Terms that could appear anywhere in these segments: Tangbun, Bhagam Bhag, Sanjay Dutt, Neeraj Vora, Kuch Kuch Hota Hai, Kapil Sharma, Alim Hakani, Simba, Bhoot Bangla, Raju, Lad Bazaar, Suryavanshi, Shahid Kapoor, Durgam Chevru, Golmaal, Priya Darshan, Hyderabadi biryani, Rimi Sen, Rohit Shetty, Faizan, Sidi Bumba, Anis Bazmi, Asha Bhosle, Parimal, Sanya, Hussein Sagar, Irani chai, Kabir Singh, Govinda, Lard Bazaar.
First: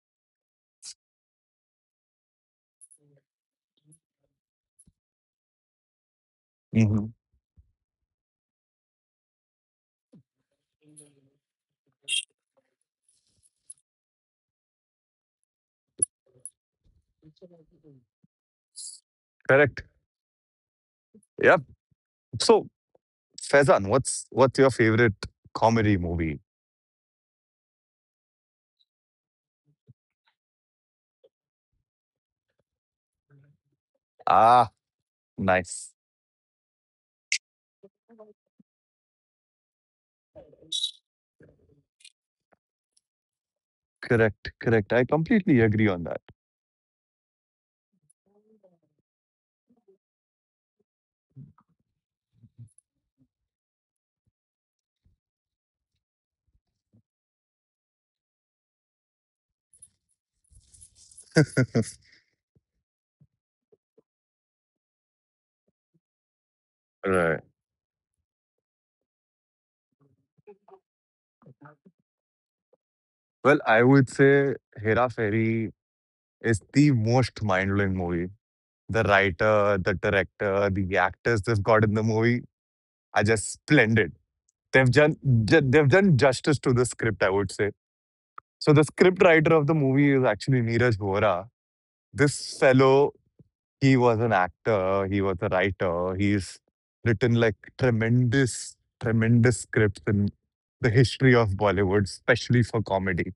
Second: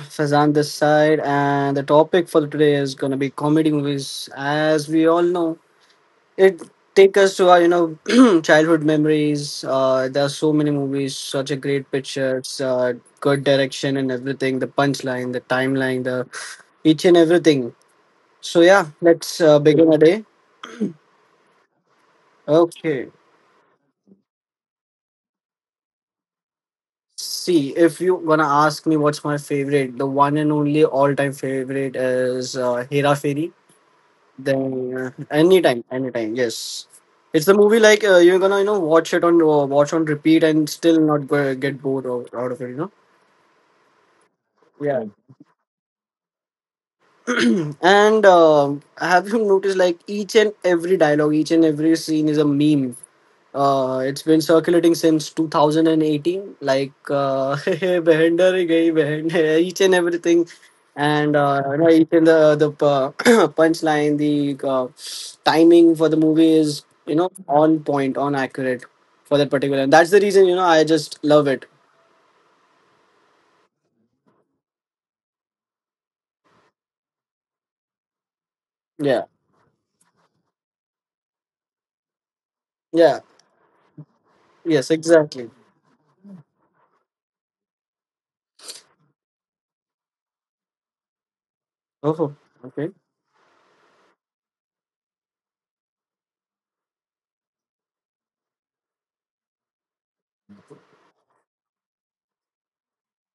Fazan this side, and the topic for today is gonna be comedy movies. As we all know, it hmm take us to our childhood memories. There are so many movies, such a great pictures, good direction, and everything. The punchline, the timeline, the each and everything. So yeah, let's Correct. begin a day. Yep. So, Okay. Faizan, what's your favorite comedy movie? See, if you gonna ask me what's my favorite, the one and only all-time favorite is Hera Fairy. Ah, Then anytime, nice. anytime, yes. It's the movie like you're gonna watch it on watch on repeat and still not go, get bored out, out of it, you know. Correct, correct. I Yeah. completely agree on that. And have you noticed like each and every dialogue, each and every scene is a meme. It's been circulating since 2018. Behind her hi gayi, behind each and everything, and you know, each and the punchline, the uh, timing for the movie is Right. on point, on accurate for that particular. And that's the reason I just love it. Well, I would say Hera Fairy is the most mind blowing movie. The Yeah, writer, the director, the actors they've got in the movie yeah, are just splendid. They've yes, done exactly. They've done justice to the script, I would say. So the script writer of the movie is actually Neeraj Vora. Oh, This okay, fellow, he was an actor, he was a writer, he's written like tremendous, tremendous scripts in the history of Bollywood, especially for comedy.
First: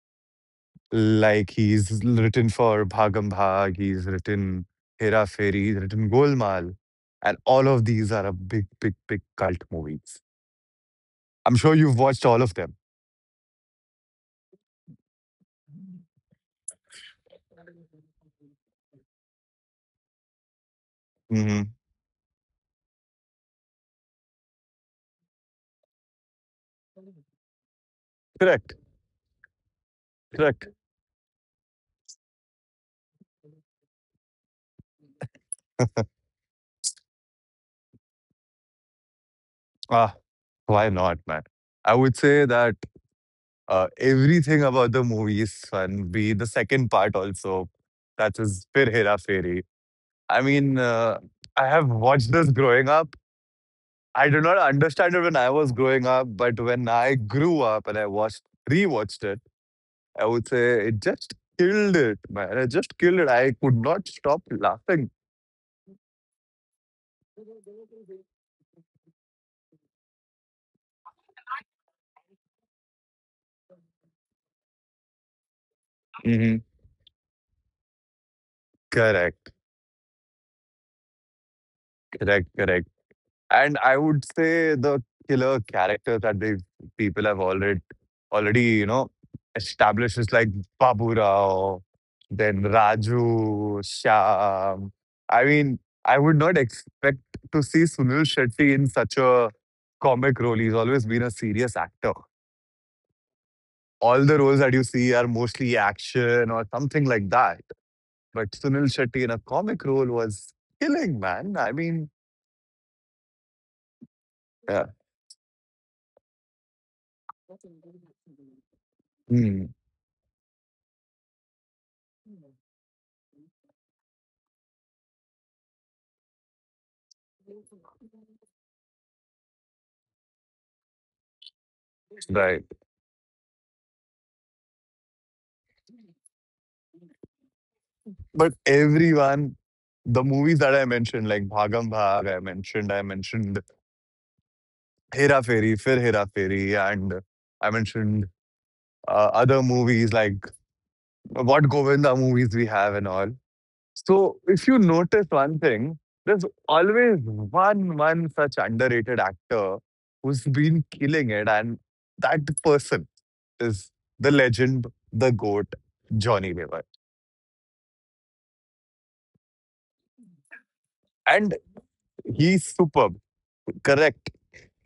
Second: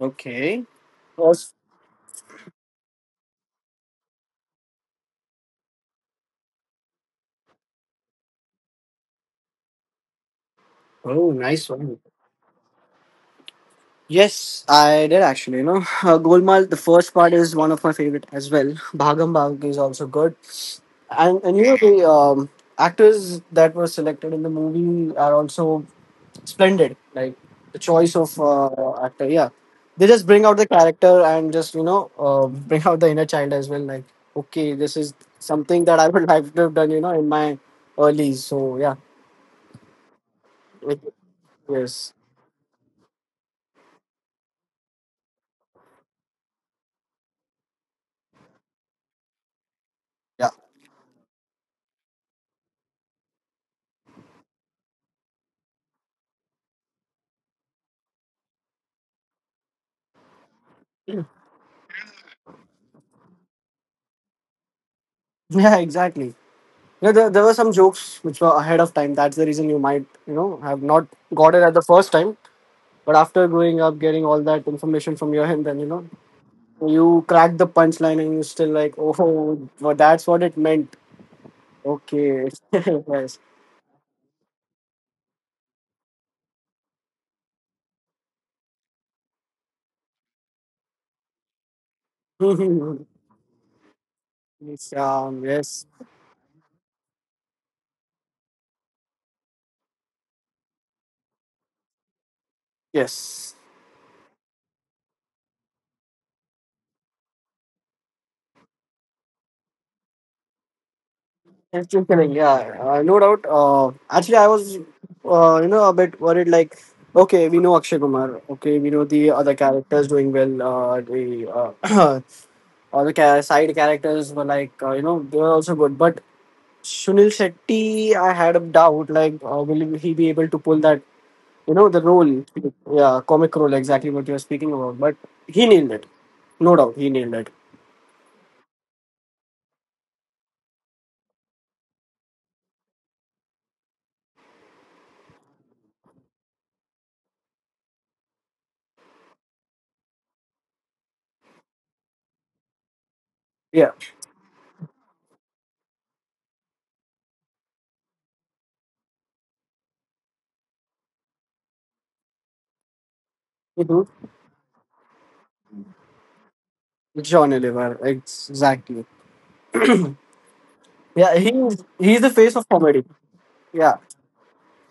okay. Like Was he's written for Bhagam Bhag, he's written Hera Fairy, he's written Golmaal. And all of these are a big, big, big cult movies. oh, I'm nice sure you've one. watched all of them. Yes, I did actually. You know, Golmaal. The first part is one of my favorite as well. Bhagam Bhag is also good, and you hmm know the actors that were selected in the movie are also splendid. Like the choice of Correct. Actor, yeah, they just bring out the Correct. character and just bring out the inner child as well. Like okay, this is something that I would like to have done. You know, in my early. So yeah, Ah, why it, not, man? I yes, would say that everything about the movie is fun. Be the second part also, that is Fir Hera Fairy. I yeah, mean, I have watched this growing up. I did not understand it when I was growing up, but when I grew up and I watched, rewatched it, I would say it just killed it, man. It just killed it. I could not stop laughing. yeah, exactly. Yeah, there were some jokes which were ahead of time. That's the reason you might, you know, have not got it at the first time. But after going up, getting all that information from your end, then you know, hmm you crack the punchline and you're still like, Correct. oh, well, that's what it meant. Correct. Okay, Correct. yes, And I would say the killer character that the people have already, you know, established is like Babu Rao, then Raju, Shyam. yes, I mean, yes, I would not expect to see Sunil Shetty in such a comic role. He's always been a serious actor. yes. All the roles that you see are mostly action or something like that. But Sunil Shetty in a comic role was killing, man. I It's just mean, kidding. Yeah, no doubt. Actually, I was, yeah. uh, you know, a bit worried. Like, okay, we know Akshay Kumar. Okay, we know the other Hmm. characters doing well. The or the side characters were like, you know, they were also good. But Sunil Shetty, I had a doubt, like, will he be able to pull that, you know, the role? Right. Yeah, comic role, exactly what you were speaking about. But he nailed it. No doubt, he nailed it. But everyone, the movies that I mentioned, like Bhagam Bhag, I mentioned Hera Fairy, Fir Hera Fairy, and I mentioned other movies like what Govinda movies we have and all. Yeah. So if you notice one thing, there's always one such underrated actor who's been killing it, and that person is Mhm. the legend, the goat, Johnny Weaver, John Oliver, exactly. Yeah, and he's the face of he's comedy. superb. Yeah, Correct.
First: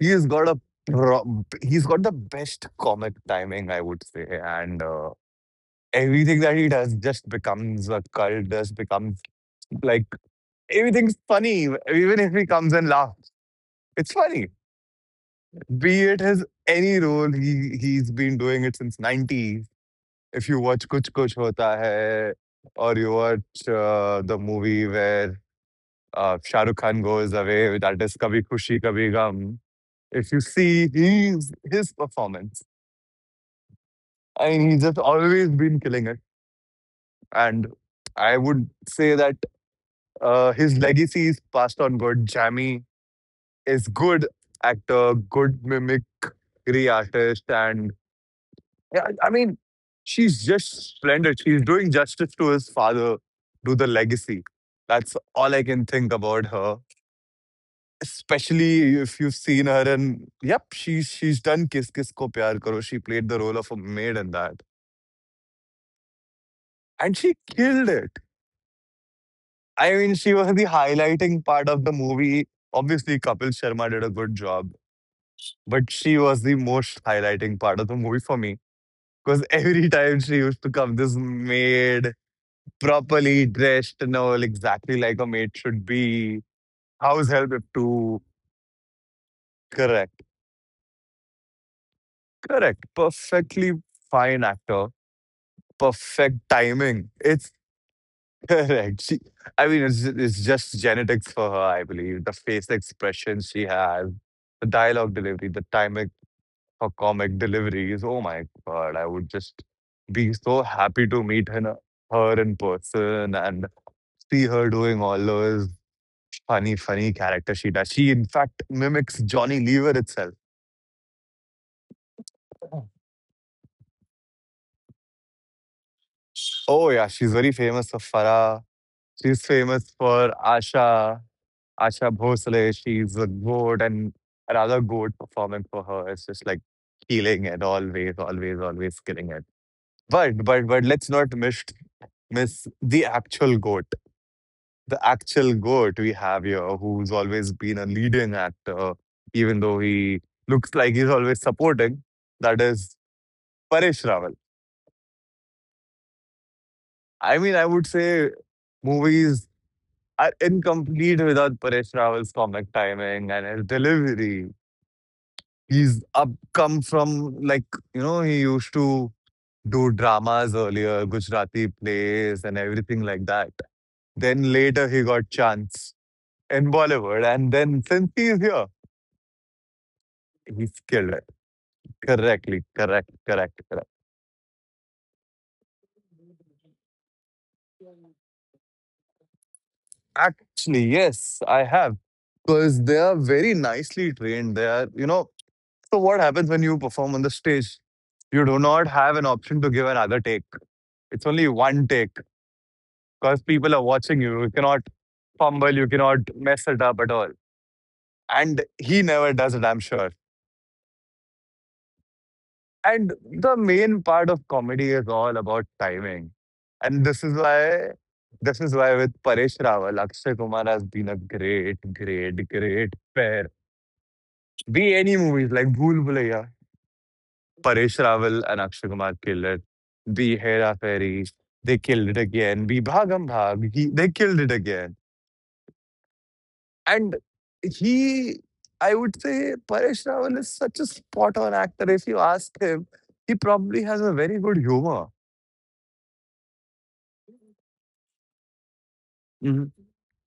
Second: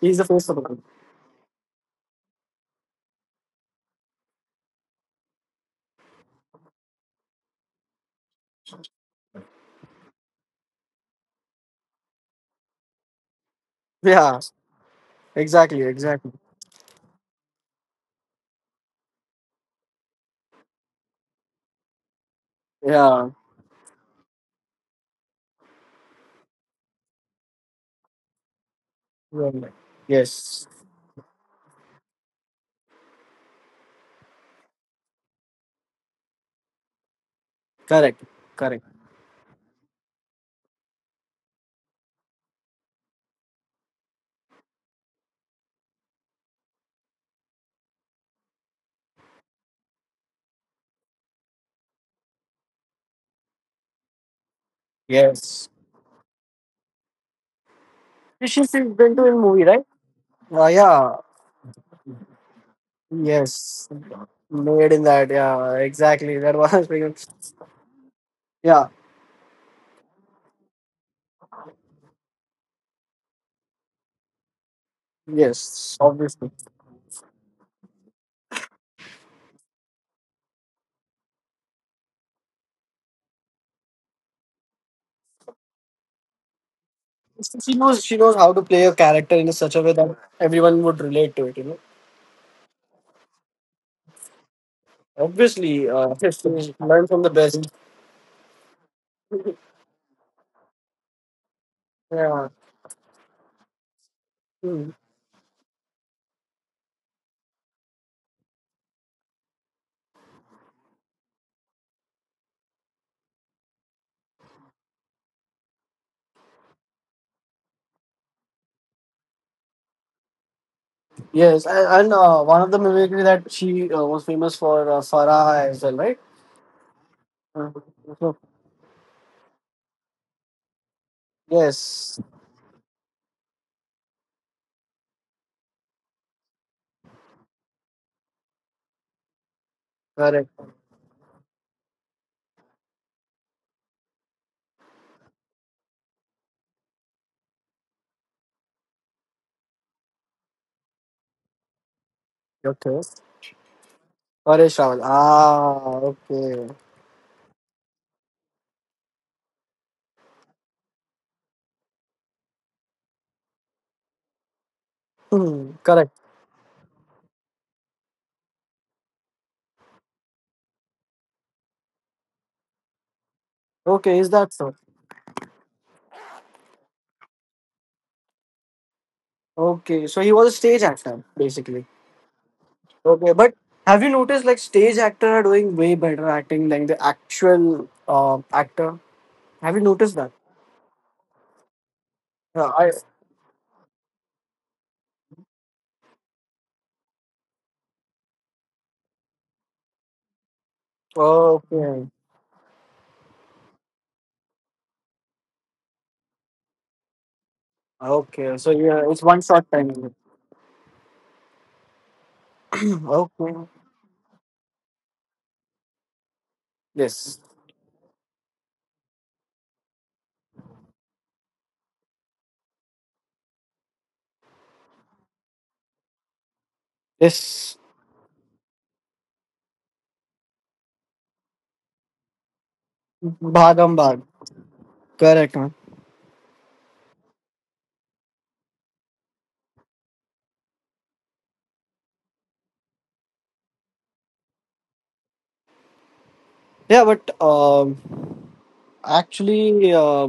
he's the face got of a comedy. He's got the best comic timing, I would say, and everything that he does just becomes a cult. Just becomes like everything's funny, even if he comes and laughs, it's Yeah, funny. exactly, Be it exactly. his any role, he's been doing it since '90s. If you watch Kuch Kuch Hota Hai, or you Yeah. watch the movie where Shah Rukh Khan goes away, that is Kabhi Khushi Kabhi Gham. Right. If you Yes. see his performance, I mean, he's just always been killing it. And Correct. I would Correct. say that his legacy is passed on good. Jamie is good actor, good mimicry artist. And yeah, I mean, she's just splendid. She's doing justice to his father, to the legacy. That's all Yes. I can think about her. She's been Especially if doing you've movie, seen right? her in, yep, she's Yeah. she's done Kiss Kiss Ko Pyar Karo. She played the role of a Yes, maid in that, made in that. Yeah, exactly. That was speaking. and she killed it. Yeah, I mean, she was the highlighting part of the movie. Obviously, Kapil Sharma did a good job, but yes, she was obviously. the most highlighting part of the movie for me. Because every time she used to come, this maid, properly dressed, you know, exactly like a maid should be. House help if She knows. She to knows how to play a character in such a way that correct, everyone would relate to it. You know, correct, perfectly fine actor, obviously. Perfect She learned timing. from the It's best. correct. She, I mean, it's just genetics for her, I believe. The Yeah. face expression she has, the Hmm. dialogue delivery, the timing for comic deliveries. Oh my God, I would just be so happy to meet her, her in person and see her doing all those funny, funny characters she does. She, in fact, mimics Johnny Lever itself. Yes, and one of the mimicry that she was famous for Farah as well, right? Oh yeah, she's very Uh, famous for so- Farah. She's famous for Asha. Asha yes, Bhosle, she's a goat and another goat performing for her. It's just like killing it always, always, always killing it. But correct. but but let's not miss the actual goat. The actual goat we have here, who's always been a leading actor, even though he looks like he's always supporting. That is Okay. Paresh Rawal. Paresh Rawal. Ah, okay. I mean, I would say movies are incomplete without Paresh Rawal's comic timing and his delivery. Hmm, He's correct. up come from like, you know, he used to do dramas earlier, Gujarati plays and everything like that. Okay, is Then that so? later he got chance in Bollywood and then since he's here, Okay, so he was a he's stage killed it. actor basically. Correctly, correct, Okay, correct, but correct. have you noticed like stage actor are doing way better acting than the actual actor? Have you noticed that? Actually, yes, I have. Yeah, Because they I are very nicely trained. They are, you know, so what happens when you perform on the stage? You do not have an option to give another take. It's only okay, one take. Because people are watching you. You cannot fumble, you cannot mess it up at all. okay. So And yeah, it's he one never shot does it, I'm time. sure. And okay. the main part of comedy is all about timing. And Yes. This is why with Paresh Rawal, Akshay Kumar has been a great, great, great pair. Be any movies like Bhool Bhulaiya, Yes. Paresh Rawal and Akshay Kumar killed it. Be Hera Fairy, they killed it again. Be Bhagam Bhag, he, Bhagam they bhag. killed it again. Correct. Man. And he, I would say, Paresh Rawal is such a spot on actor. If you ask him, he probably has a very good humor. Yeah, but Mhm. actually,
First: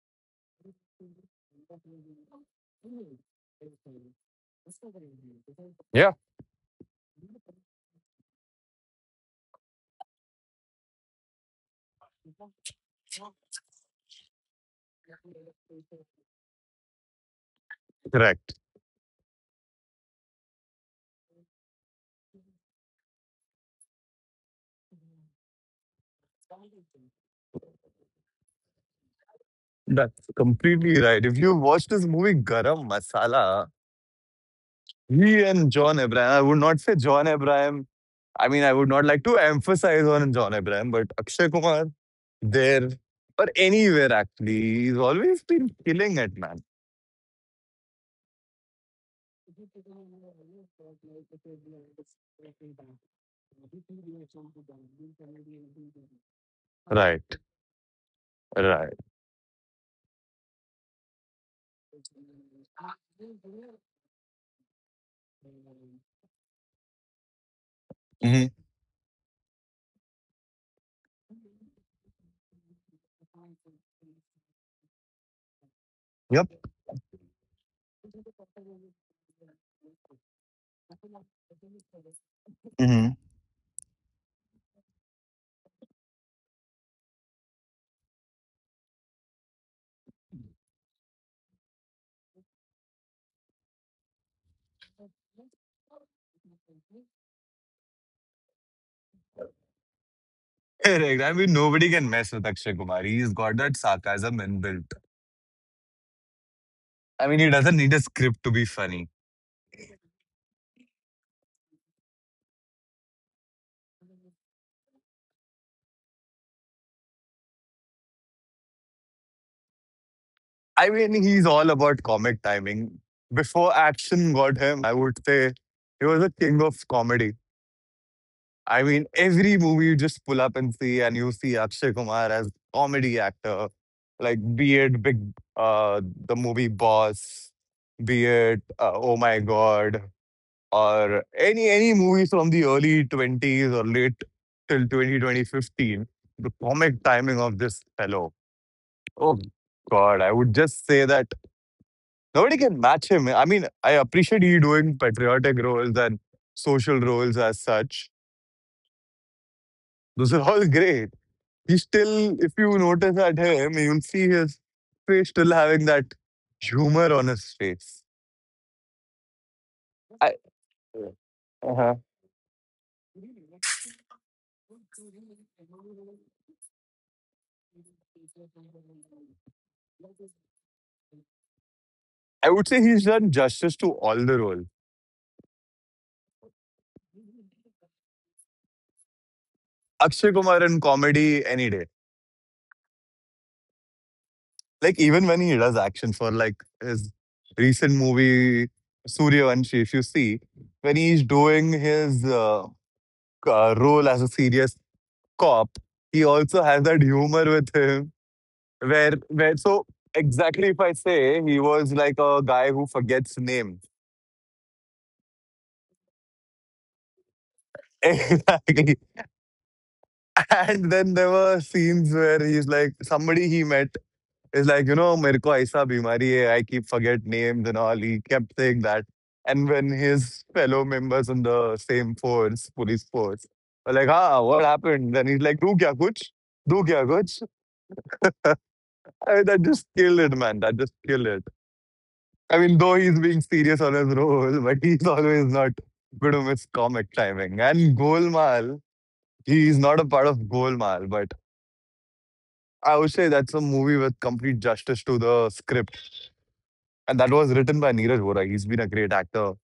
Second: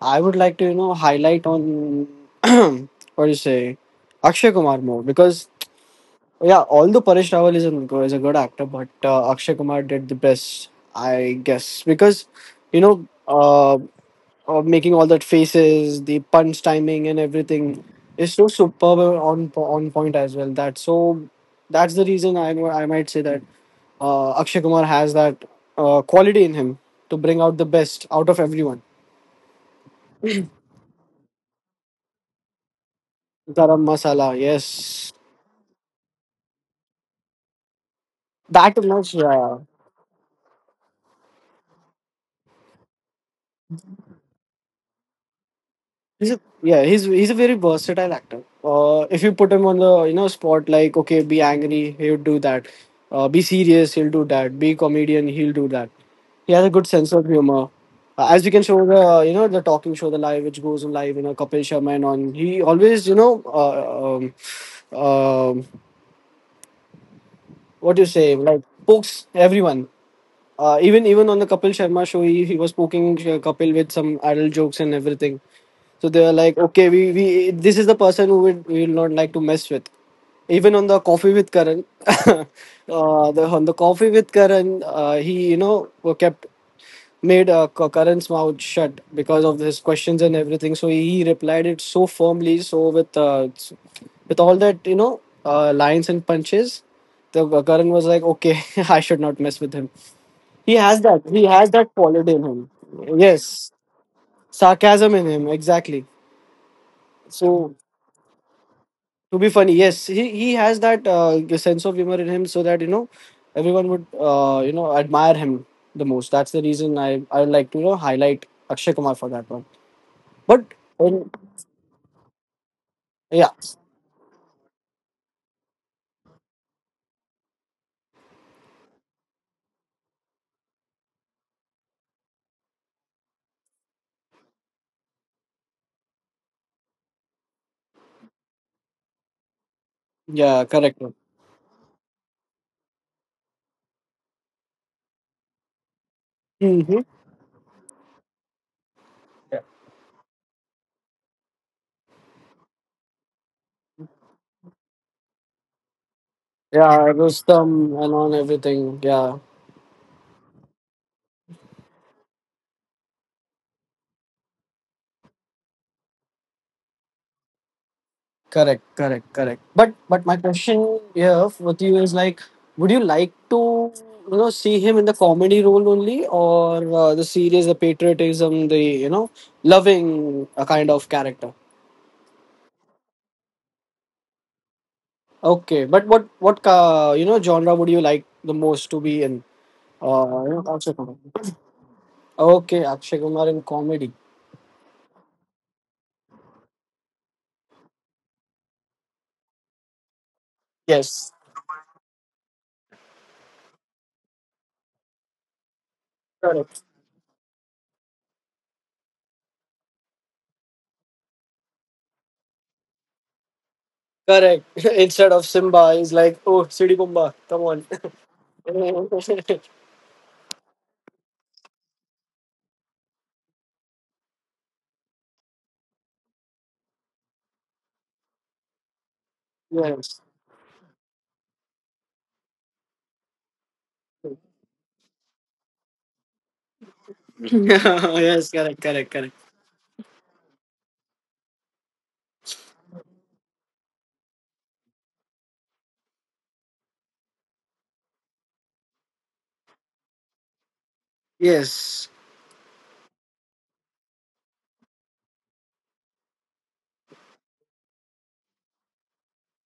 I would like to highlight on what do you say, Akshay Kumar more because Yeah, Yeah, although Paresh Rawal is is a good actor, but Akshay Kumar did the best, I guess, because you know, making all that faces, the punch timing, and everything is so correct. superb and on point as well. That so that's the reason I might say that Akshay Kumar has that quality in him to bring out the best out of everyone. That's completely right. If you watch this movie Garam Masala, Garam masala, yes, he and John Abraham, I would not say John Abraham. I mean, I that would not much. like to Yeah. emphasize on John Abraham, but Akshay Kumar, there or anywhere actually, he's always been killing He's it, a, man. yeah, he's he's a very versatile actor. If you put him on the spot, like okay, be angry, he'll do that. Be serious, he'll do that. Be comedian, he'll do that. He has a good sense of Right, humor, as you can show right. the the talking show, the live which goes on live, you know Kapil Sharma and on. He always um, um, what do you say Mhm. like pokes everyone. Even on the Kapil Sharma show, he was poking Kapil with some adult jokes and everything. So they are Yep. like, okay, we this is the person who would we will not like to mess with. Even on the coffee with Karan, the on the coffee with Karan, he kept made Karan's mouth shut because of his questions and everything. So he replied it so firmly, with all that lines and punches, the Karan was like, okay, I should not mess with him. He has Correct. that. I He mean, has nobody that can mess quality with in him. Akshay Kumar. He's got Yes, that sarcasm inbuilt. sarcasm in him. Exactly. I mean, he doesn't So need a script to be funny. to be funny yes he has that sense of humor in him so that you know everyone would admire him the most that's the reason I would like to highlight akshay kumar for that one but I um, mean, he's all about comic timing. yeah Before action got him, I would say he was a king of comedy. I mean, every movie you just pull up and see, and you see Akshay Kumar as comedy actor, like be it big, uh, the movie Boss, be it Oh My God. yeah correct Or any movies from the early 20s or late till 20 2015, the mm-hmm. comic timing of this fellow. Oh God, I would just say that nobody can match him. I mean, I appreciate he doing patriotic roles and yeah social roles as rustam such. and on everything yeah Those are all great. He still, if you notice at him, you'll see his face still having that humor on his face. Correct, correct, correct. But I, my question here with uh-huh. you is like, would you like to see him in the comedy role only, or the serious, the patriotism, the you know loving kind of character? I would say he's done justice to all the roles. Okay, but what you know genre would you like the most to be in? Akshay You know, Kumar in Akshay Kumar. comedy any day. Okay, Akshay Kumar in comedy. Like even when he does action for like his recent movie Suryavanshi, if you see, when he's Yes, doing his role as a serious cop, he also correct, has that humor with him. Where so exactly if I say he was like a guy who forgets name. correct. Instead of Simba, he's like, oh, Sidi Bumba, come Exactly. on. And then there were scenes where he's like somebody he met, it's like, you know, मेरे को ऐसा बीमारी है, I keep forget names and all. He kept saying that. And when yes. his fellow members in the same force, police force, were like, ah, what happened? Then he's like, do kya kuch? Do kya kuch? yes correct correct correct I, mean, that just killed it, man. That just killed it. I mean, though he's being serious on his role, but he's always not good on his comic timing. And Golmaal, he's not a part of Golmaal, but yes I would say that's a movie with complete justice to the script. And that was written by Neeraj Vora. He's been a great actor.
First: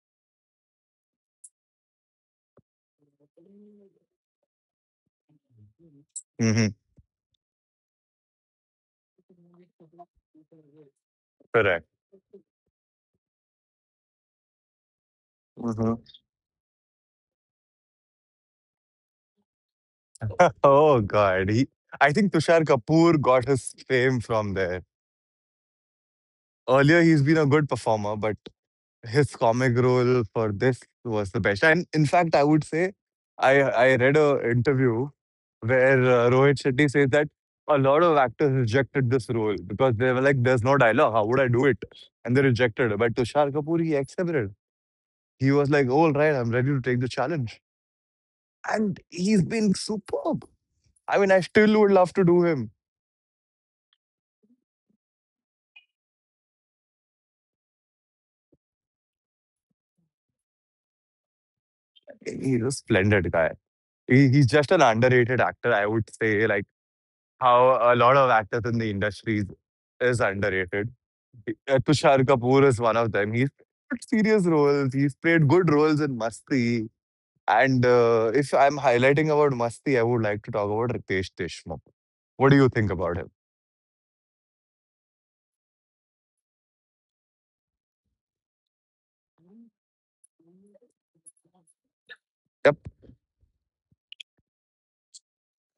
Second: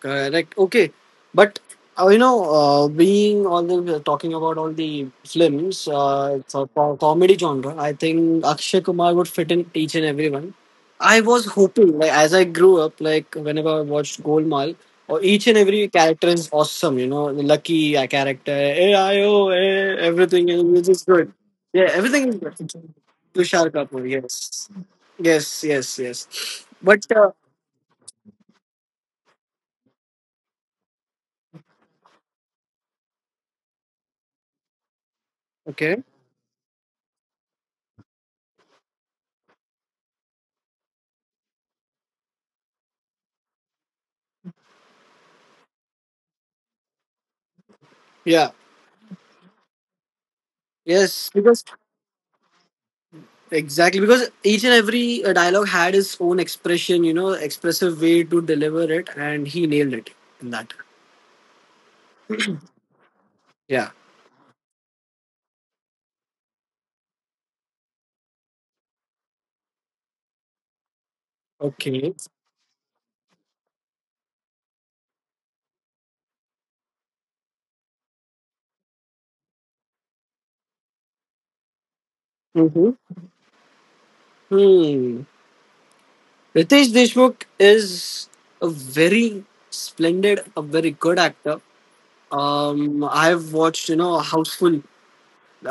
Correct. Like, Okay, but you know, being all the talking about all the films, it's a hmm comedy genre. I think Akshay Kumar would fit in each and everyone. I was Correct. hoping, like as I grew up, like whenever I watched Golmaal, or each and every hmm character is awesome. You know, the lucky character, AIO, eh, everything Oh is good. God, he. Yeah, I think everything is good. Tushar Kapoor got Tushar his Kapoor, fame from yes, there. yes, yes, yes. Earlier, But he's been a good performer, but his comic role for this was the best. And in fact, I would say, I read a interview where okay, Rohit Shetty says that a lot of actors rejected this role because they were like, "There's no dialogue. How would I do it?" And they rejected it. But Tushar Kapoor, he accepted. He was like, "Oh, all right, I'm ready to take the challenge." yeah. And he's been superb. I mean, Yes, I because still would love to do him. Exactly, because each and every dialogue had its own expression, you know, expressive way to deliver it, and he nailed it in that. He's a splendid guy. Yeah. He's just an underrated actor, I would say. Like how a lot of actors in the industry is underrated. Tushar Okay. Kapoor is one of them. He's played serious roles. He's played good roles in Masti. And if I'm highlighting about Masti, I would like to talk about Ritesh Deshmukh. What do you think Mm-hmm. about him? Hmm. Ritesh Deshmukh is a very splendid, a very good actor. Yep. I've watched, you know, Houseful.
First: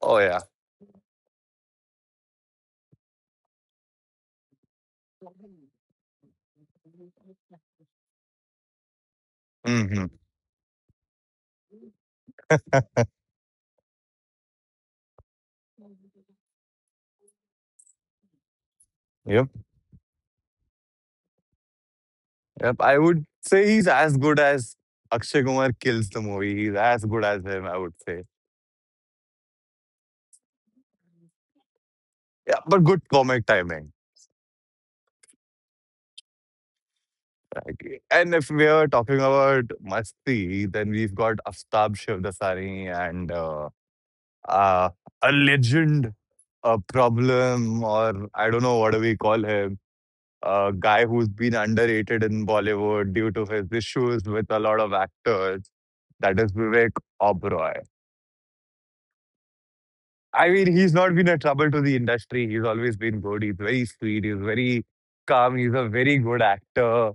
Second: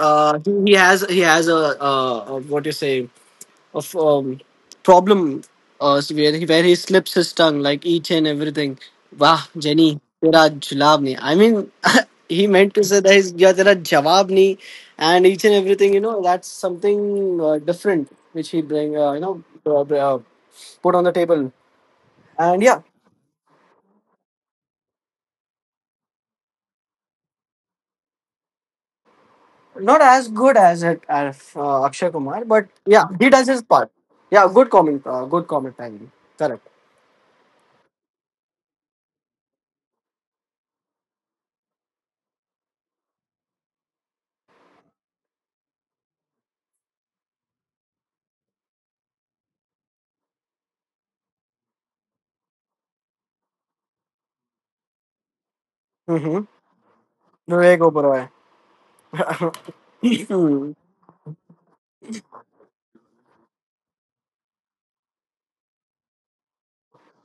Oh yeah. he he has he has a what you say of problem so where he slips his tongue like each and everything. Wow, Jenny, hmm tera julab nahi. I mean, he meant to say that he's yeah, tera jawab nahi, and each and everything. You know, that's something different which he bring. Yep. Put on the table, and Yep, yeah, I would say he's as good as Akshay Kumar kills the movie. He's as good as him, I would say. not as good as it as Akshay Kumar, Yeah, but but yeah, good he does comic his part. timing. Yeah, good comment. Good comment, Tangi. Correct. Like, and if we are talking about Masti, then we've got Aftab Shivdasani and uh, a legend, a problem, or I don't know what do we call him, a guy who's been underrated in Bollywood due to his issues with a lot of actors. Mm-hmm. That is Vivek Vivek Oberoi. Oberoi. I mean, he's not been a trouble to the industry. He's always been good. He's very sweet. He's very calm. He's a very good actor.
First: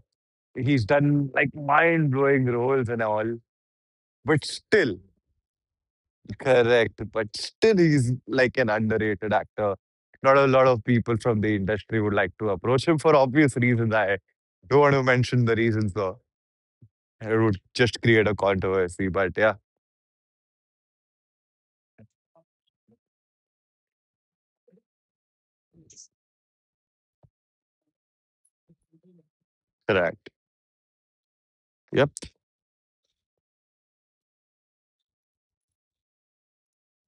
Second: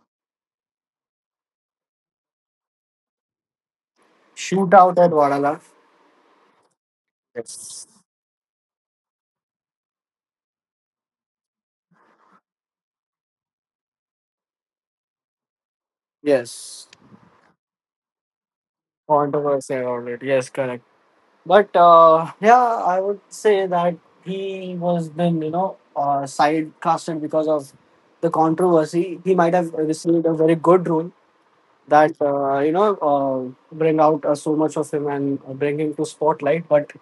He's done like mind blowing roles and all. But still, Shootout at Vadala. correct. But still, Yes. he's like an underrated actor. Not a lot of people from the industry would like to approach him for obvious reasons. I don't want to mention the reasons though. Yes. It would just create a controversy. But yeah, Controversy around it. Yes, correct. But yeah, I would say that he was been, you know, side casted because of the controversy. He might have correct. received a very good role Yep. that, you know, bring out so much of him and bring him to spotlight. But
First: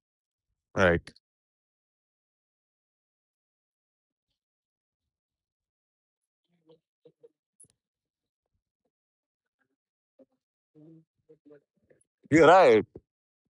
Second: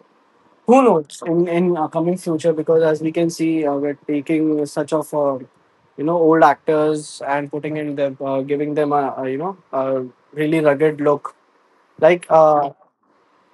who Right. knows in coming future because as we can see we're taking such of you know old actors and putting in them giving them a you know a really rugged look like You're right.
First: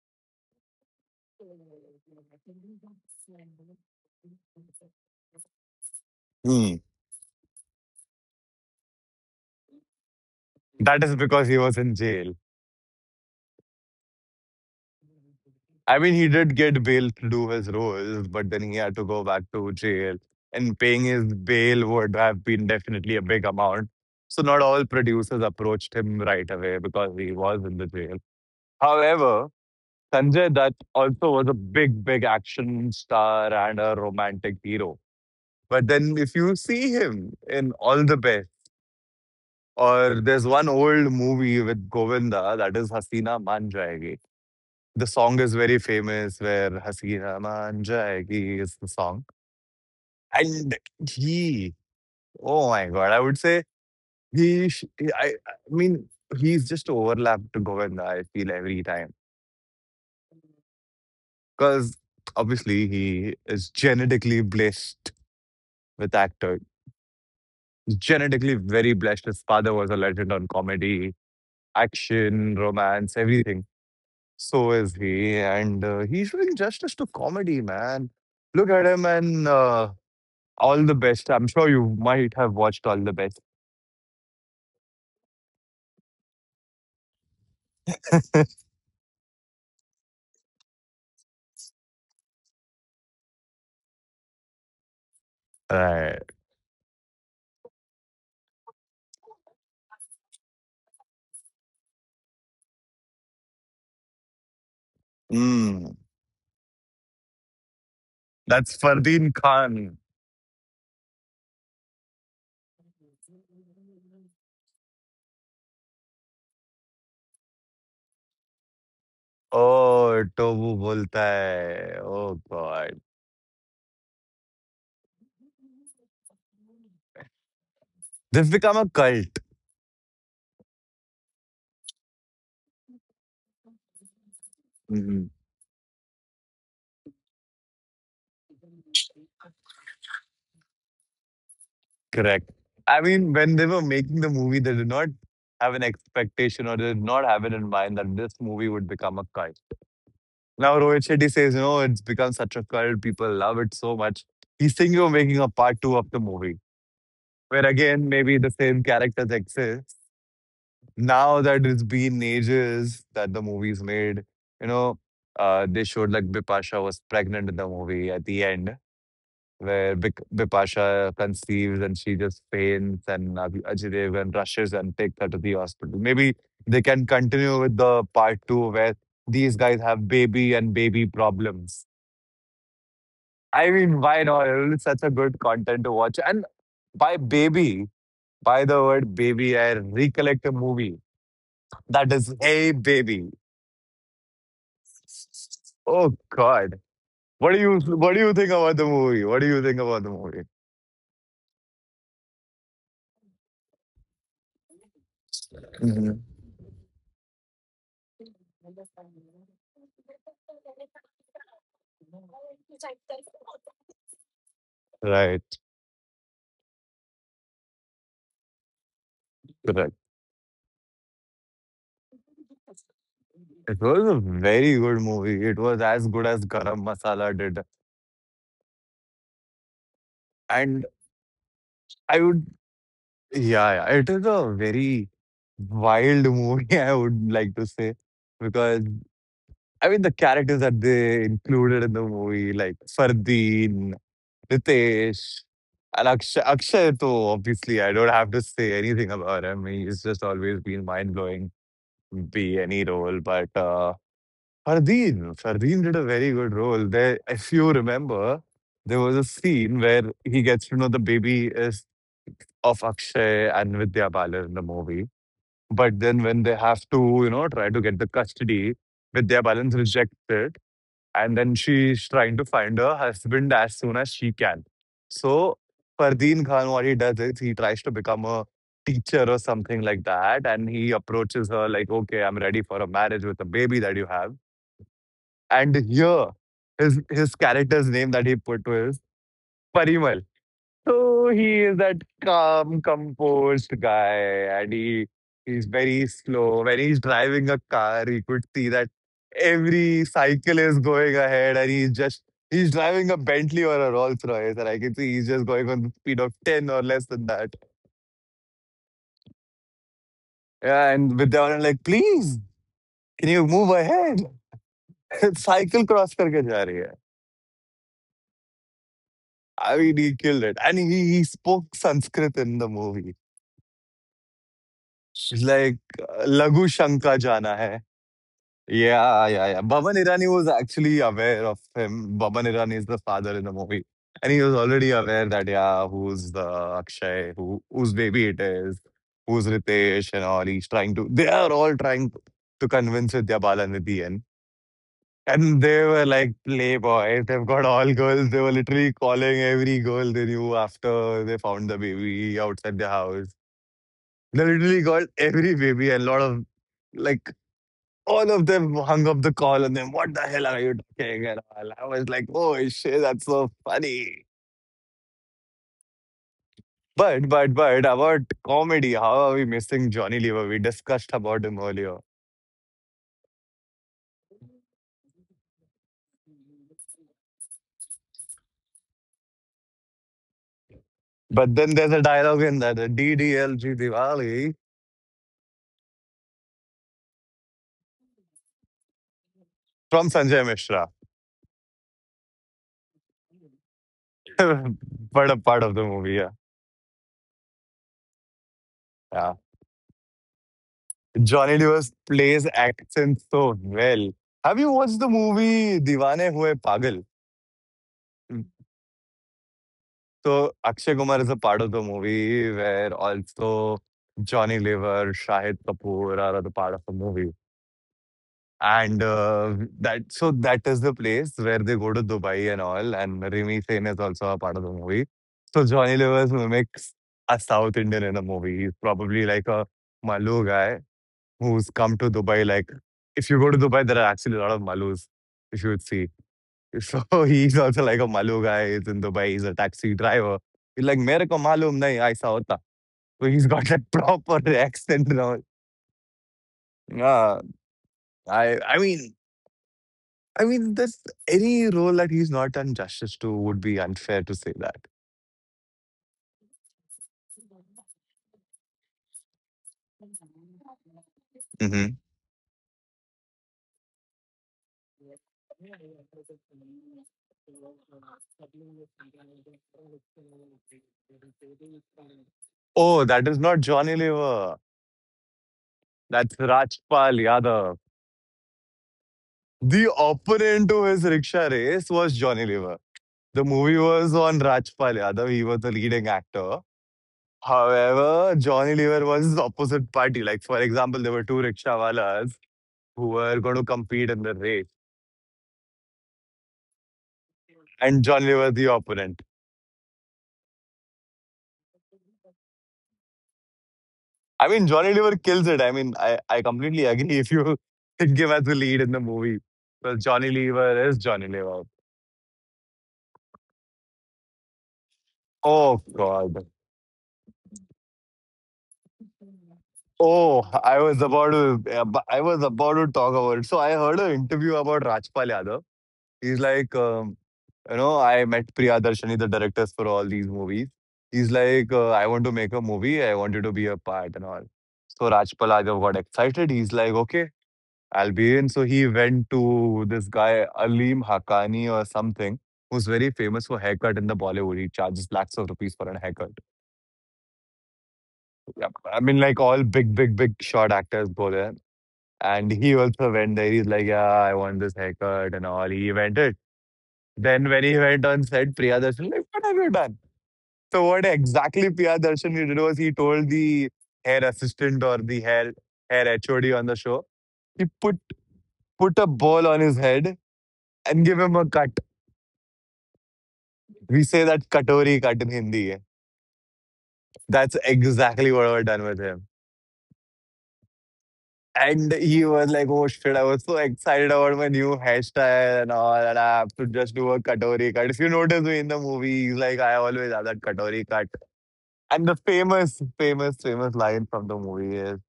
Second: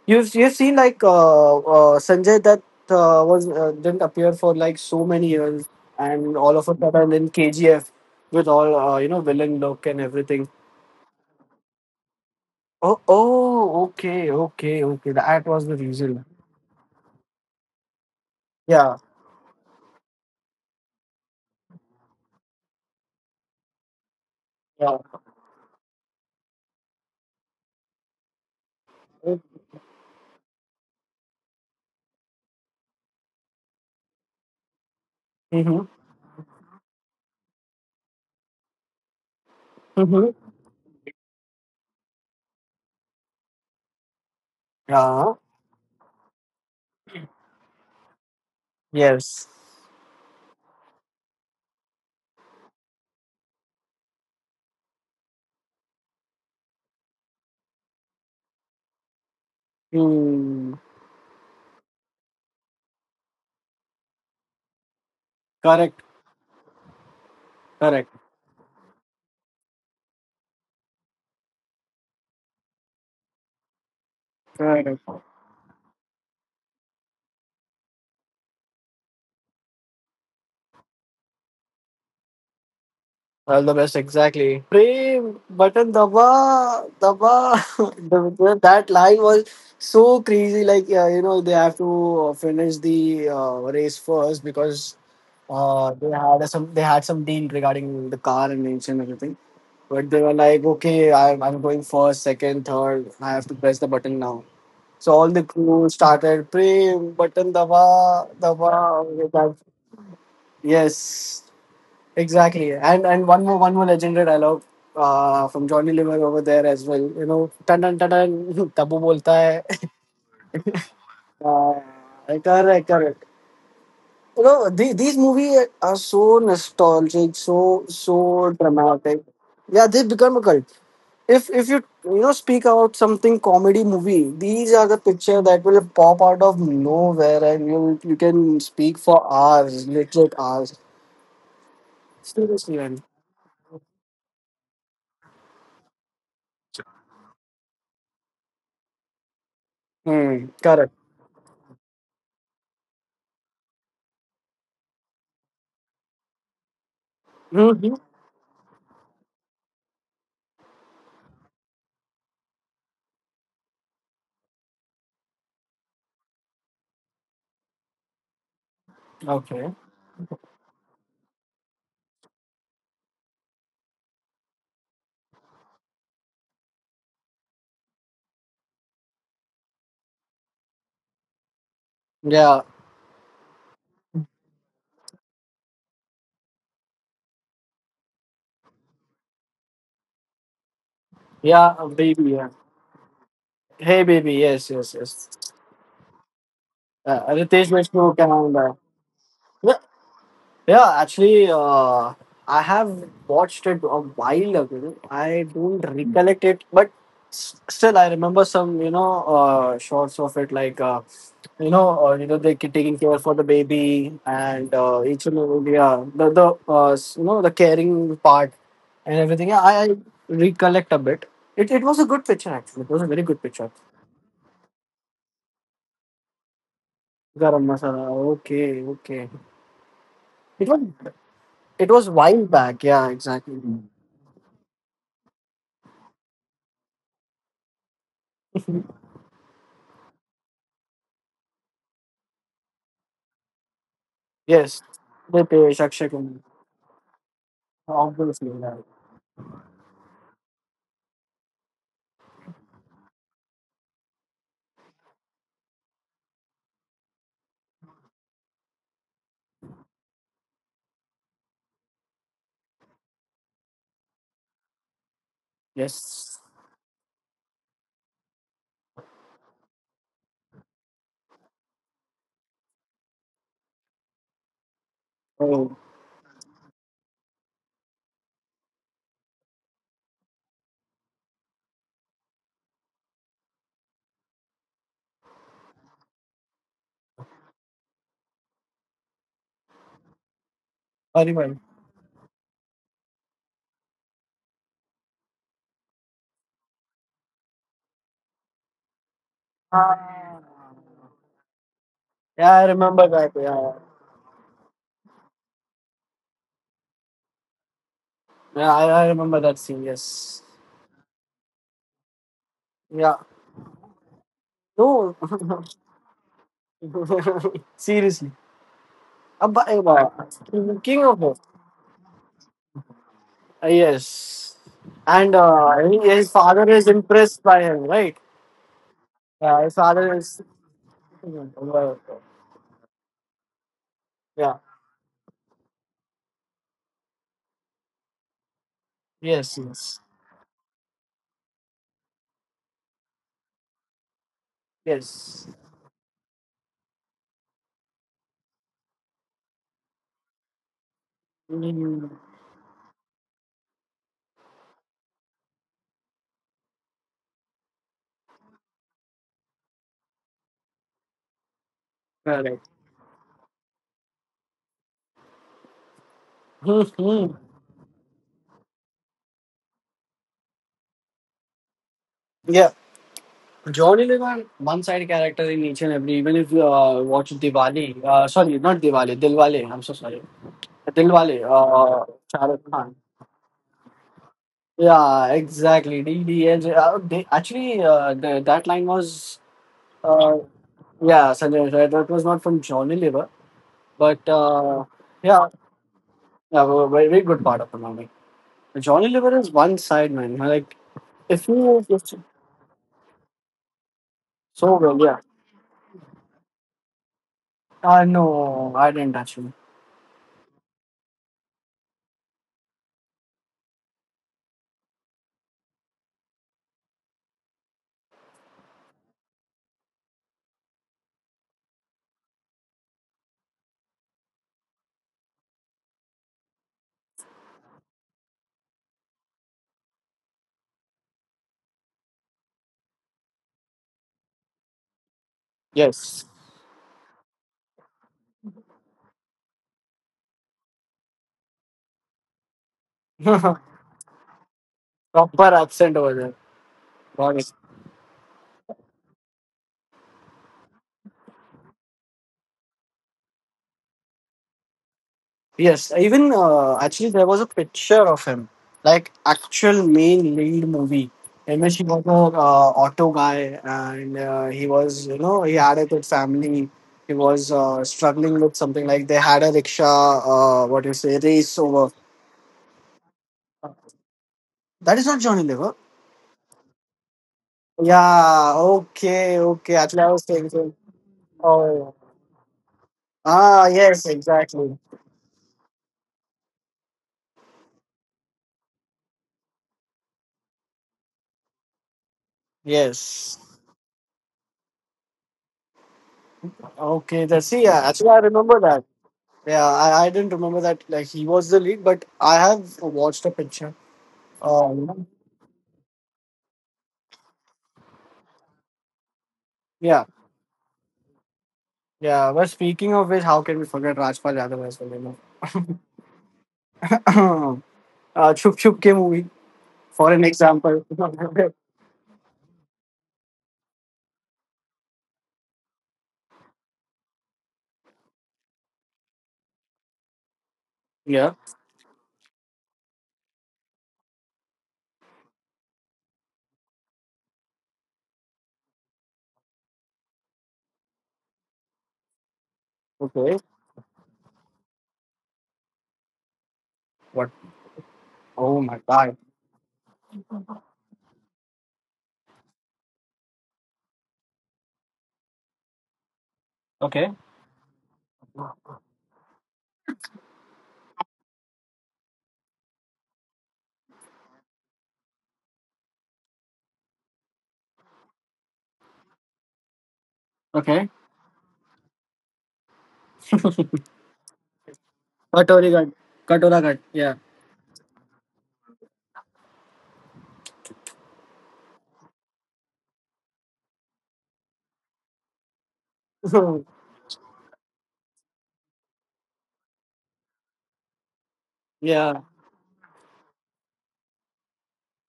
you've seen like Sanjay that was didn't appear for like so many years and all of a Hmm. sudden in KGF with all you know villain look and everything That is because he was in jail. oh oh okay okay okay that was the I mean, reason he did get bail to do his roles, but then he yeah had to go back to jail, and paying his bail would have been definitely a big amount. So, not all yeah producers approached him right away because he was in the jail. However, Sanjay Dutt also was a big, big action star and a romantic hero. mm-hmm, But then, if you see him in All the Best, or there's mm-hmm. one old movie with Govinda that is Hasina Man Jayegi. The Yeah. song is very famous where "Hasina Man Jayegi" is the song. Yes. And he oh my god, I would say he sh I mean, he's just overlapped to Govinda, I feel every time Hmm. because obviously he is genetically blessed Correct. with actor. Correct. Genetically very blessed. His father was a legend on comedy, action, romance, everything. So is Correct. he, and, he's doing justice to comedy, man. Look at him and. All the best. I'm sure you might have watched All the Best. All the best. Exactly. Pray button daba daba. That line was so crazy. Like you know, they have to finish the race first because Right. They had some deal regarding the car and engine and everything. But they were like, okay, I'm going first, second, third. I have to press the button now. So all the crew Mm. started praying button daba That's Fardeen daba. Khan. Yes, exactly. And one more legendary dialogue from Johnny Lever over there as well. You know, tan tan tan tan, tabu bolta hai. Oh, Tobu bolta Uh, hai. Oh correct, God. correct. You know, these movies are so nostalgic, so They've so become a dramatic. cult. Yeah, they become a cult. If you you know speak about something comedy movie, these are the Mhm. picture that will pop out of nowhere, and you can speak for hours, literally hours. Correct. Seriously, I man. mean, when they were making the movie, they did not have an expectation or they did not have it in mind that this movie would become a cult. Hmm. Now Correct. Rohit Shetty says, you know, it's become such a cult. People love it so much. He's thinking of making a part two of the movie where Hmm. again maybe the same characters exist now that it's been ages that the movie's made, you know, they showed like Bipasha was pregnant in the movie at the end, Okay. where Bipasha conceives and she just faints, and Ajay Devgan rushes and takes her to the hospital. Maybe they can continue with the part two where these guys have baby and baby problems. Yeah. I mean, why not? It's such a good content to watch. And by baby, by the word baby, I recollect a movie Yeah, that is baby. Yeah. Hey Baby. Hey, baby. Yes, yes, yes. Oh God. What do you Ritesh what do Deshmukh you think about and the movie? What do you think uh, about the movie? yeah, actually, I have watched it a while ago. I don't Mhm. recollect it, but still, I remember some, shots of it, like, they taking care for the baby and each and Right, every- yeah, the s- you know the caring part and everything. Yeah, I correct. recollect a bit. It was a good picture actually. It was a very good picture. It was a very good movie. It was as good as Garam Masala did. Garam masala. Okay, okay. It And was it was I would while back. Yeah, exactly. yeah, yeah, it is a very wild movie, I would like to say. Because I mean the characters that they included in the movie, like Fardeen Yes, the Ritesh, pay Akshay and Kumar. Akshay. Akshay, too, obviously, I don't have Obviously, to right. say anything about him. He's just always been mind blowing, be any role. But Fardeen did a very good role. There, if you remember, there was a scene where he gets to know the baby is of Akshay and Vidya Balan in the movie. But then Yes. when they have to, you know, try to get the custody, Vidya Balan rejects it and then she's trying to find her husband as soon as she can. So Oh, Fardeen Khan, what he does is he tries to become a teacher or something like that, and he approaches her like, "Okay, I'm ready for a marriage with a baby that you have." And here, his character's name that he put was Parimal. So Ariman. he is that calm, composed guy, and he he's very slow. When he's driving a car, he could see that every Ah. cycle is going ahead, and he's just Yeah, I he's remember driving a that. Bentley Yeah, or a Rolls Royce, and I can see he's just going on the speed of ten or less than that. yeah, I remember that scene. Yes. Yeah, and with that one, I'm like, please, Yeah. can you move ahead? No. Cycle cross करके जा रही है. Seriously. Abba, I mean, Abba. he killed it, He's and the king of he it. spoke Sanskrit in the movie. Yes. And She's like, he- his Lagu father is Shanka impressed jana by hai. him, right? Yeah, yeah, yeah. Yeah, his Baban father Irani is. was actually aware of him. Baban Irani is the father in the movie. And he was Yeah. already aware that, yeah, who's the Akshay, who whose baby it is, who's Yes. Yes. Ritesh and all. He's trying to, they are all trying to convince Vidya Balanidhi in. Yes. And they were like playboys. They've got all girls. They were literally calling every girl they knew after they found the Mm, baby outside their house. They literally got every baby and a lot of like all of them hung up the call on them. What the hell are you talking? And all. I was like, correct. oh shit, that's so funny. But about comedy, how are we missing Johnny Lever? We discussed about him earlier. Yeah. Johnny Lever, one side character in each and every. Even if you watch Diwali, sorry, not Diwali, Dilwale. I'm so sorry, Dilwale. But then there's a dialogue Shah in Rukh Khan. that DDLG Diwali Yeah, exactly. DDL. That line was from uh, Sanjay Mishra. yeah, Sanjay Mishra. That was not from Johnny Lever, but but a yeah, part of the movie, yeah. yeah, a very, very good part of the movie. Johnny Yeah. Lever is one side, man. Like Johnny Lever if you- plays accent so well. Have you so well, watched the yeah. movie Diwane Hue Pagal? No, I didn't actually. So Akshay Kumar is a part of the movie where also Johnny Lever, Shahid Kapoor are the part of the movie. And that so that is the place where they go to Dubai and all. And Rimi Sen is also a part of the movie. So Johnny Lever mimics a South Indian in the movie. He's probably like a Malu guy who's come to Dubai. Like if you go to Dubai, there are actually a lot of Malus if you would see. Yes. So he's also like, a Malu guy is in Dubai. He's a taxi driver." He's like, "मेरे को मालूम नहीं, ऐसा होता." So he's got that proper accent and all. Proper accent over there. Got Yeah, it. I mean, I mean, this any role that he's not done justice to would be unfair to say that. Yes, even actually there was a picture of him, like actual main lead movie. In which he Hmm. was a auto guy, and he was, you know, he had a good family. He was struggling with something like they had a rickshaw, what do you say, race over. Oh, that is not Johnny Lever. That is not Johnny Lever. That's Rajpal Yadav. Yeah. Okay. Okay. The Actually, I was opponent thinking. to his rickshaw race Oh. was Johnny Lever. The Ah. movie Yes. was on Exactly. Rajpal Yadav. He was the leading actor. However, Johnny Lever was the opposite party. Like, for example, there were two rickshawalas who were Yes. going to compete in the race, Okay. That's see. Yeah, and actually, I Johnny Lever remember the that. opponent. Yeah, I didn't remember that like he was the lead, but I have watched a picture. I mean, You Johnny know? Lever kills it. I mean, I completely agree if you give us the lead in the movie. Well, Yeah, Johnny Lever is Johnny Lever. yeah. But speaking of which, how can we forget Rajpal Yadav as well? You Oh, God. know, Chup Chup Ke movie for an Oh, example. I was about to talk about it. So I heard an interview about Rajpal Yadav. He's like, you know, I met Priya Darshani, the directors for all these movies. He's Yeah. like, I want to make a movie. I want you to be a part and all. So Rajpal Raghav got excited. He's like, okay, I'll be in. So he went to this guy, Alim Hakani or something, who's very Okay. famous for haircut in the Bollywood. He charges lakhs of rupees for a haircut. What? Oh Yep. my I mean, God. like all big, big, big short actors go there. And he also went there. He's like, yeah, I want this haircut and all. He went it. Okay. Then when he went on set, Priya Darshan, like, what have you done? So what exactly PR Darshan did was he told the hair assistant or the hair HOD on the show, he put a ball on his head Okay. and give him a cut. We say that katori cut in Katori Hindi. Ghat. Katora Ghat. Yeah. That's exactly what we're done with him. And he was like, oh shit, I was so excited about my new hairstyle and all, and I have to just do a katori cut. If you notice me in the movie, he's like, I always have that katori cut. And the Yeah. famous, famous, famous line from the movie is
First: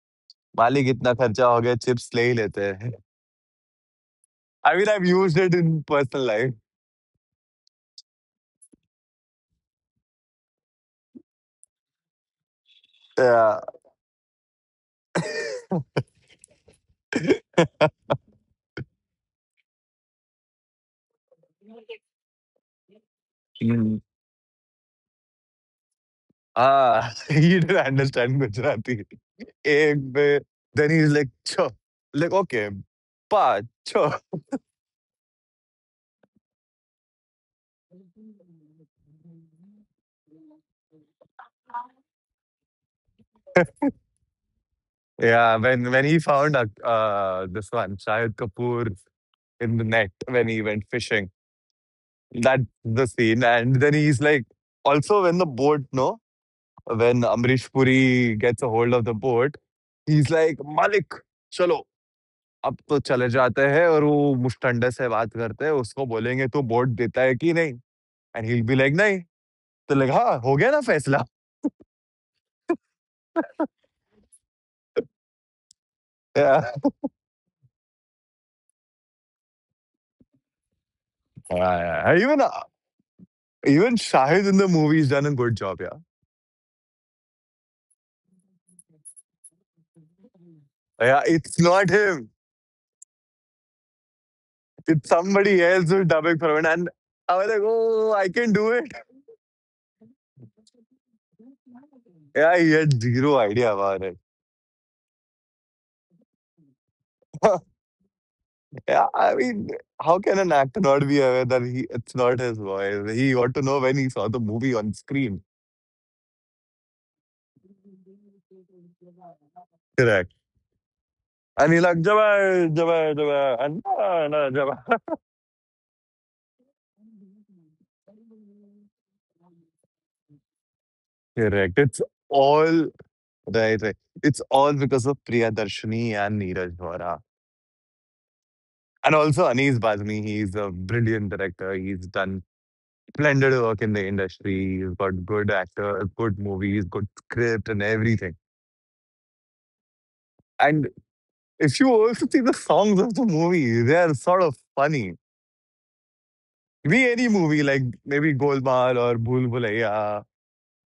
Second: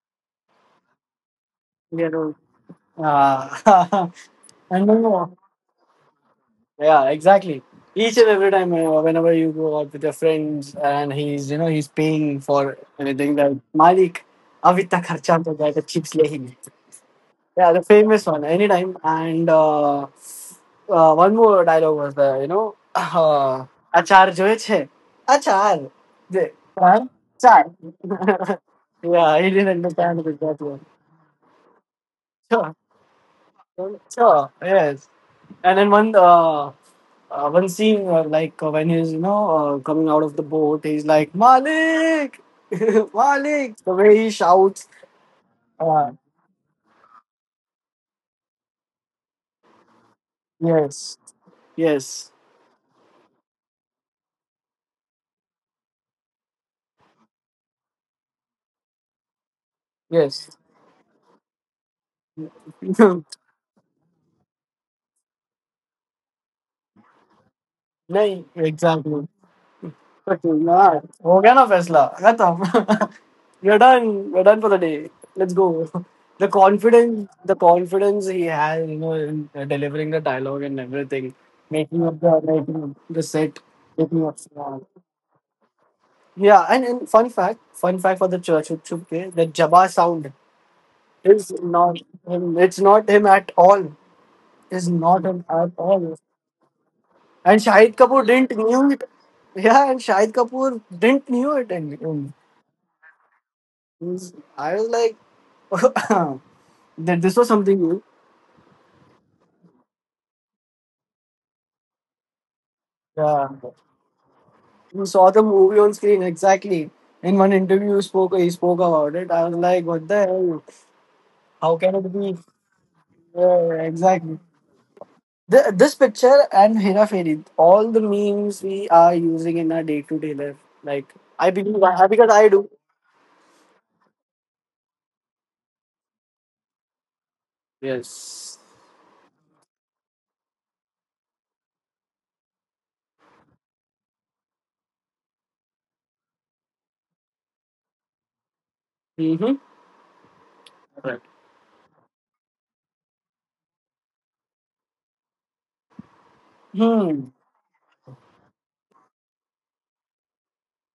मालिक इतना खर्चा हो गया Yeah. Chips ले ही No. लेते हैं Ah. I And mean I have do used it in personal life yeah, exactly. Each and every time, whenever you go out with your friends and he's, you know, he's paying for anything that Malik, ab itna kharcha to gaya, the chips le hi le." Yeah, the famous one, anytime. And one more dialogue was there, you know, achar joye chhe, achar, de, हाँ char, he char. didn't understand Gujarati Yeah, he didn't एक पे understand with that one. then he's like "Cho," like okay Sure, pa cho sure, yes. And then one, one scene, like when he's, you know, coming out of the boat, he's like Malik, Malik. The way he shouts. yeah when Uh, he found this one Shahid Kapoor in the net when he went yes, fishing yes, that's the scene and then he's like also when the boat no when Amrish Puri gets a hold of the boat he's like yes. Malik chalo, अब तो चले जाते हैं और वो मुष्टंडे से बात करते हैं, उसको बोलेंगे तू वोट देता है कि नहीं? नहीं and he will be like नहीं। exactly. तो लाइक हाँ, Okay, हो गया ना nah, फैसला। हो गया ना फैसला खत्म We're done. We're done for the day. Let's go. The confidence he has, you know, in delivering the dialogue and everything, even making up the set, even making up. Shahid in the movie has done a good job yeah. Yeah, and fun fact for the church, okay, the Jabba sound Yeah, is it's not not him. him. It's not him at all. Is It's not him somebody at else who's all. dubbing for him and I was And like, Shahid "Oh, Kapoor I can didn't do it." knew it. Yeah, and Shahid Kapoor didn't knew it. And, and Yeah, he had zero idea about it. he's- I was like, that this was something new. Yeah, I mean, how can an actor not be aware that he it's not his voice? He Yeah, ought to know when he saw the movie on you saw the screen. movie on screen exactly. In one interview, you spoke he spoke about it. I was like, what the Correct. hell? How And you're can like, it be? Jabbar, Jabbar, Jabbar. Yeah, And no, exactly. no, Jabbar. Th This picture and Hera Fairy, all the memes we are using in our day to day life. Like I believe Correct. I It's have because I do. all right, right. It's all because of Priya Darshini and Neeraj Vora. Yes. And also Anis Bazmi, he's a brilliant director. He's done splendid work in the industry. He's got good actor, good movies, good script and everything. Mm-hmm. And Correct. if you also see the songs of the movie, they are sort of funny. Be Hmm. any movie like maybe Golmaal or Bhool Bhulaiya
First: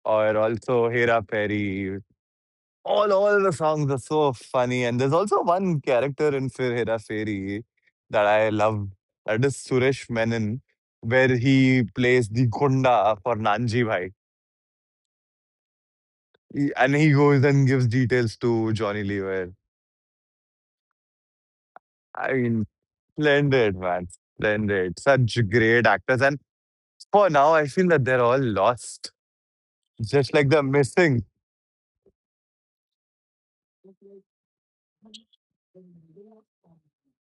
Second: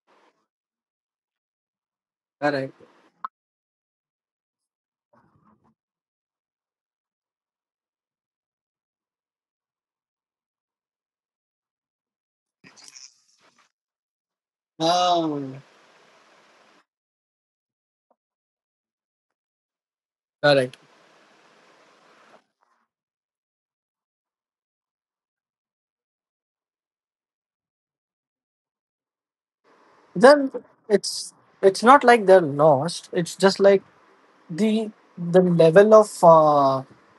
or also Hera Fairy. Correct. All the songs are so funny, and there's also one character in Fir Hera Feri that I loved. That is Suresh Menon, where he plays the Gunda for Nanji Bhai. Ah. And he goes and gives details to Johnny Lever. Correct. I mean, splendid man, splendid. Such great actors, and for now, I feel that they're all lost, just like Then they're missing. it's it's not like they're lost. It's just like the the level of uh,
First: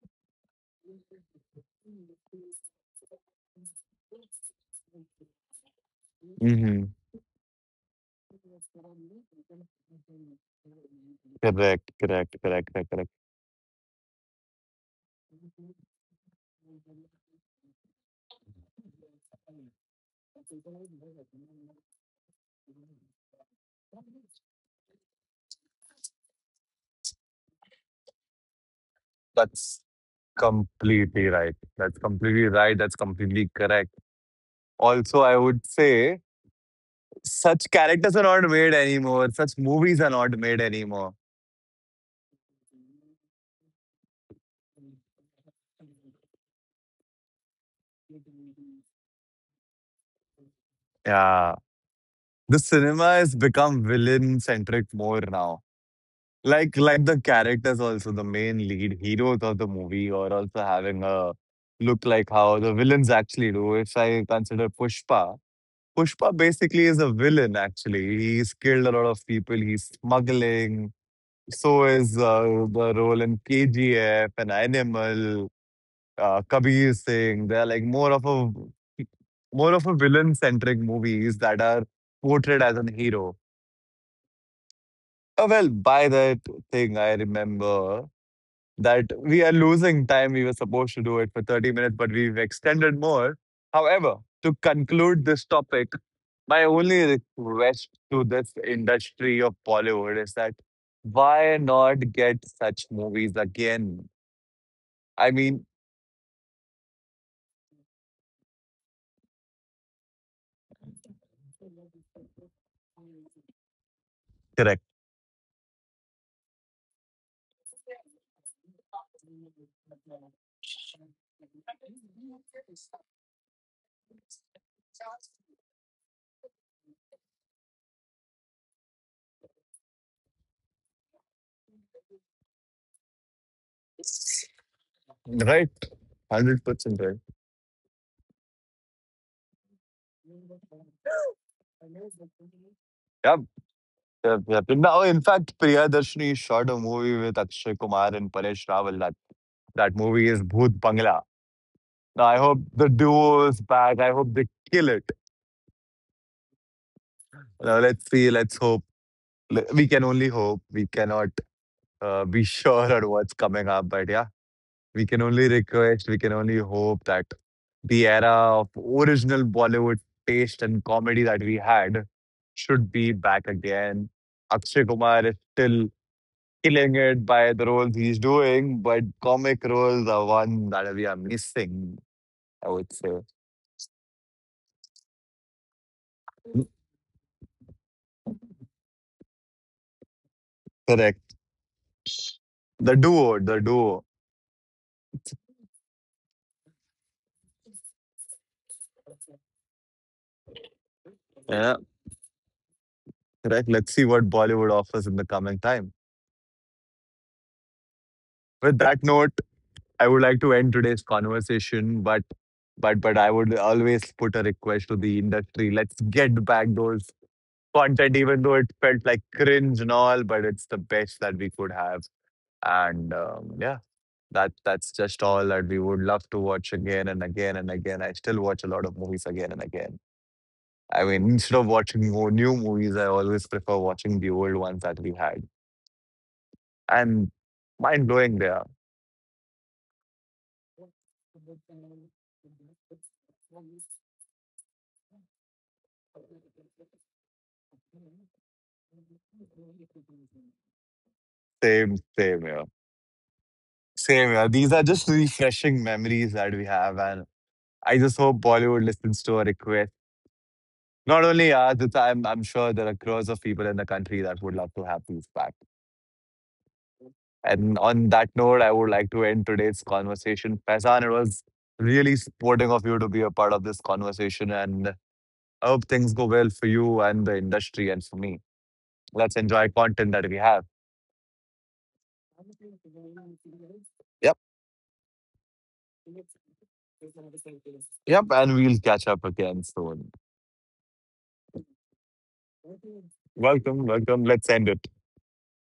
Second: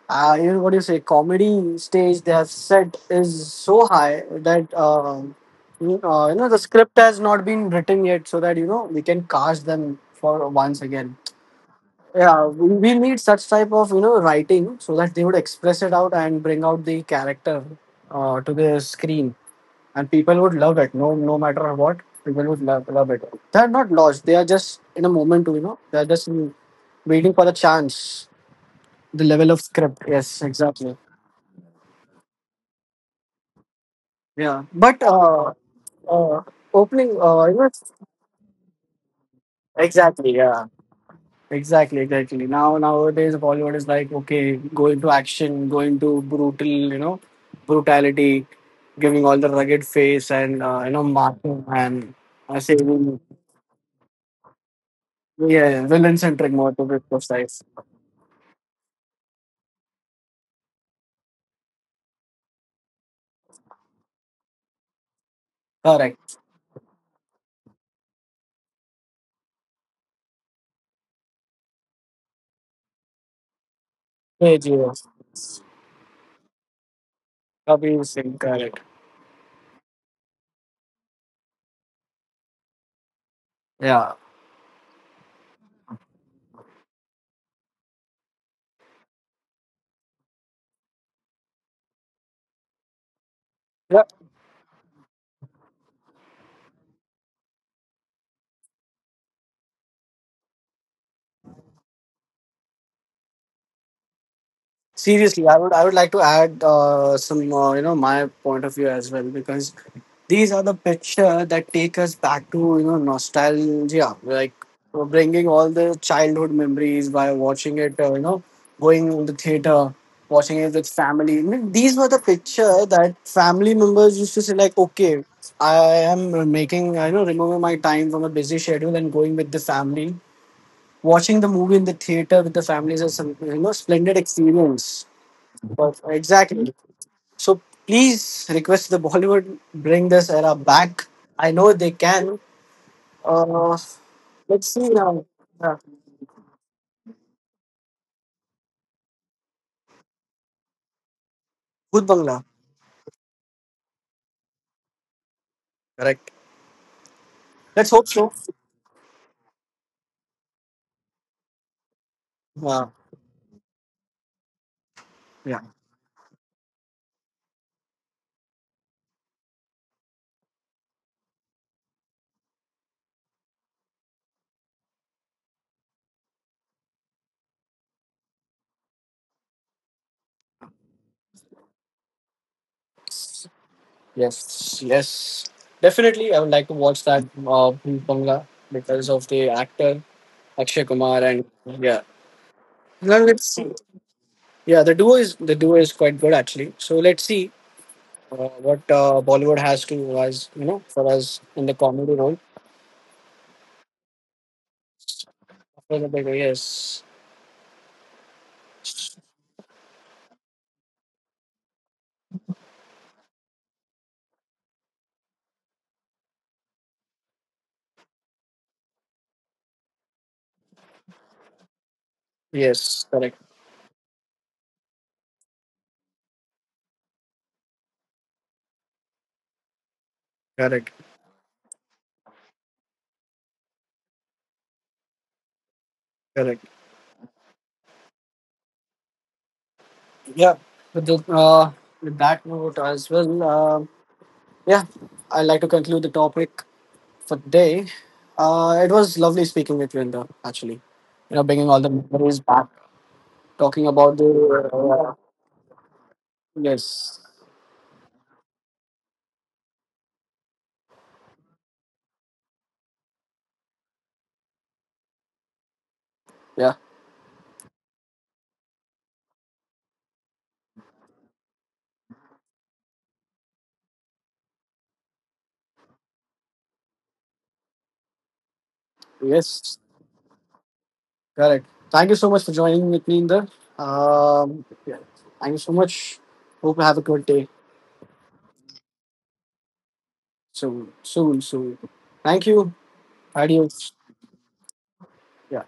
uh you know what do you say comedy stage they have set is so high that you know the Hmm. script has not been written yet so that you know we can cast them for once again. Correct, correct, Yeah, correct, correct, we correct. need such type of, you know, writing so that they would express it out and bring out the character to the screen and people would love it. No, no matter what, people would love, love it. They are not lost. They are just in a moment. You know, they are just waiting for the chance. The level of That's script. Yes, exactly. completely right. That's completely right. That's completely correct. Yeah, but Also, I would say uh opening. Such characters are not made anymore. Such movies are Exactly. not made Yeah. anymore. Exactly, exactly. Now nowadays Bollywood is like, okay, go into action, go into brutal, you know, brutality, giving all the rugged face and, you know, Yeah. marking and The cinema saving. has become villain centric more now. Yeah, villain centric Like more to like be the precise. characters also, the main lead heroes of the movie are also having a look like how the villains actually do. If I consider Pushpa, Pushpa Correct. basically is a villain actually. He's killed a lot of people, he's smuggling. So is The role in KGF and K G Animal. S. Kabir Singh. They're like Kabir more of Singh. a Correct. More of a villain-centric movies that are portrayed as an hero. Yeah. By that thing, I remember that we are losing time. We were supposed to do it for 30 minutes, but we've extended more. Yeah. However, to conclude this topic, my only request to this industry of Bollywood is that why not get such movies again? I Seriously, mean, I would like to add some, you know, my point of view as well because these are the picture that take us back to, you know, nostalgia, like Correct, bringing all the childhood memories by watching it, you know, going to the theater, watching it with family. I mean, these were the picture that family members used to say like, okay, I am making, I know, removing my time from a busy schedule and going with the family. Watching the movie in the theater with the families is some, you know, splendid experience. right? But one Hundred exactly. percent right. So please request the Bollywood bring this era back. I know they can. Yeah, Uh, yep, yep. let's see Now, in now. fact, Yeah. Priyadarshini shot a movie with Akshay Kumar and Paresh Rawal. That movie is Bhoot Bangla. Bhoot Now, I Bangla. hope the duo is back. I hope they kill it. Correct. Now, Let's hope let's so. see. Let's hope. We can only hope. We cannot Be Uh, sure on what's coming up. But yeah, we can yeah. only request. We can only hope that the era of original Bollywood taste and comedy that we had should be back again. Akshay Kumar is still killing it by the roles he's doing, but comic roles are one that we are missing, I would say. Yes. Yes. Definitely, I would like to watch that Bhoot Bangla because of the actor Akshay Kumar and Correct. yeah. Now let's see. The duo. Yeah, the duo is quite good actually. So let's see what Bollywood has to, as you know, for us in the Yeah, comedy role. correct. Let's see what Bollywood offers in the coming For time. the bigger, yes, With that note, I would like to end today's conversation, but I would always put a request to the industry. Let's get back those content, even though it felt like cringe and all, but it's the best that we could have. yes, And correct, um, yeah, that's just all that we would love to watch again and again and again. I still watch a lot of movies again and again. correct, I mean, instead of watching more new movies, I always prefer watching the old ones that we had. correct. And mind blowing they are. Yeah, with, the, uh, with that note as well. Yeah, I'd like to conclude the topic for today. It was lovely speaking with you, Indra. Actually, you know, bringing all the Same memories here. back, talking about Same here. These the are just refreshing memories that we have. yes, And I just hope Bollywood listens to our request. Not only us, it's, I'm sure there are crores of people in the country that would love to have these back. yeah, And on that note, I would like to end today's conversation. Faizan, it was really supporting of you to be a part of this conversation. And I hope things go well for you and the industry and for me. Let's enjoy yes. content that we have. Correct. Thank you so much for joining with me, Inder. Yep, Yeah. Thank you so much. Hope you have a good day. yep. And we'll catch up again soon. So soon, soon. Thank you. Welcome, Adios. welcome. Let's end it. Yeah.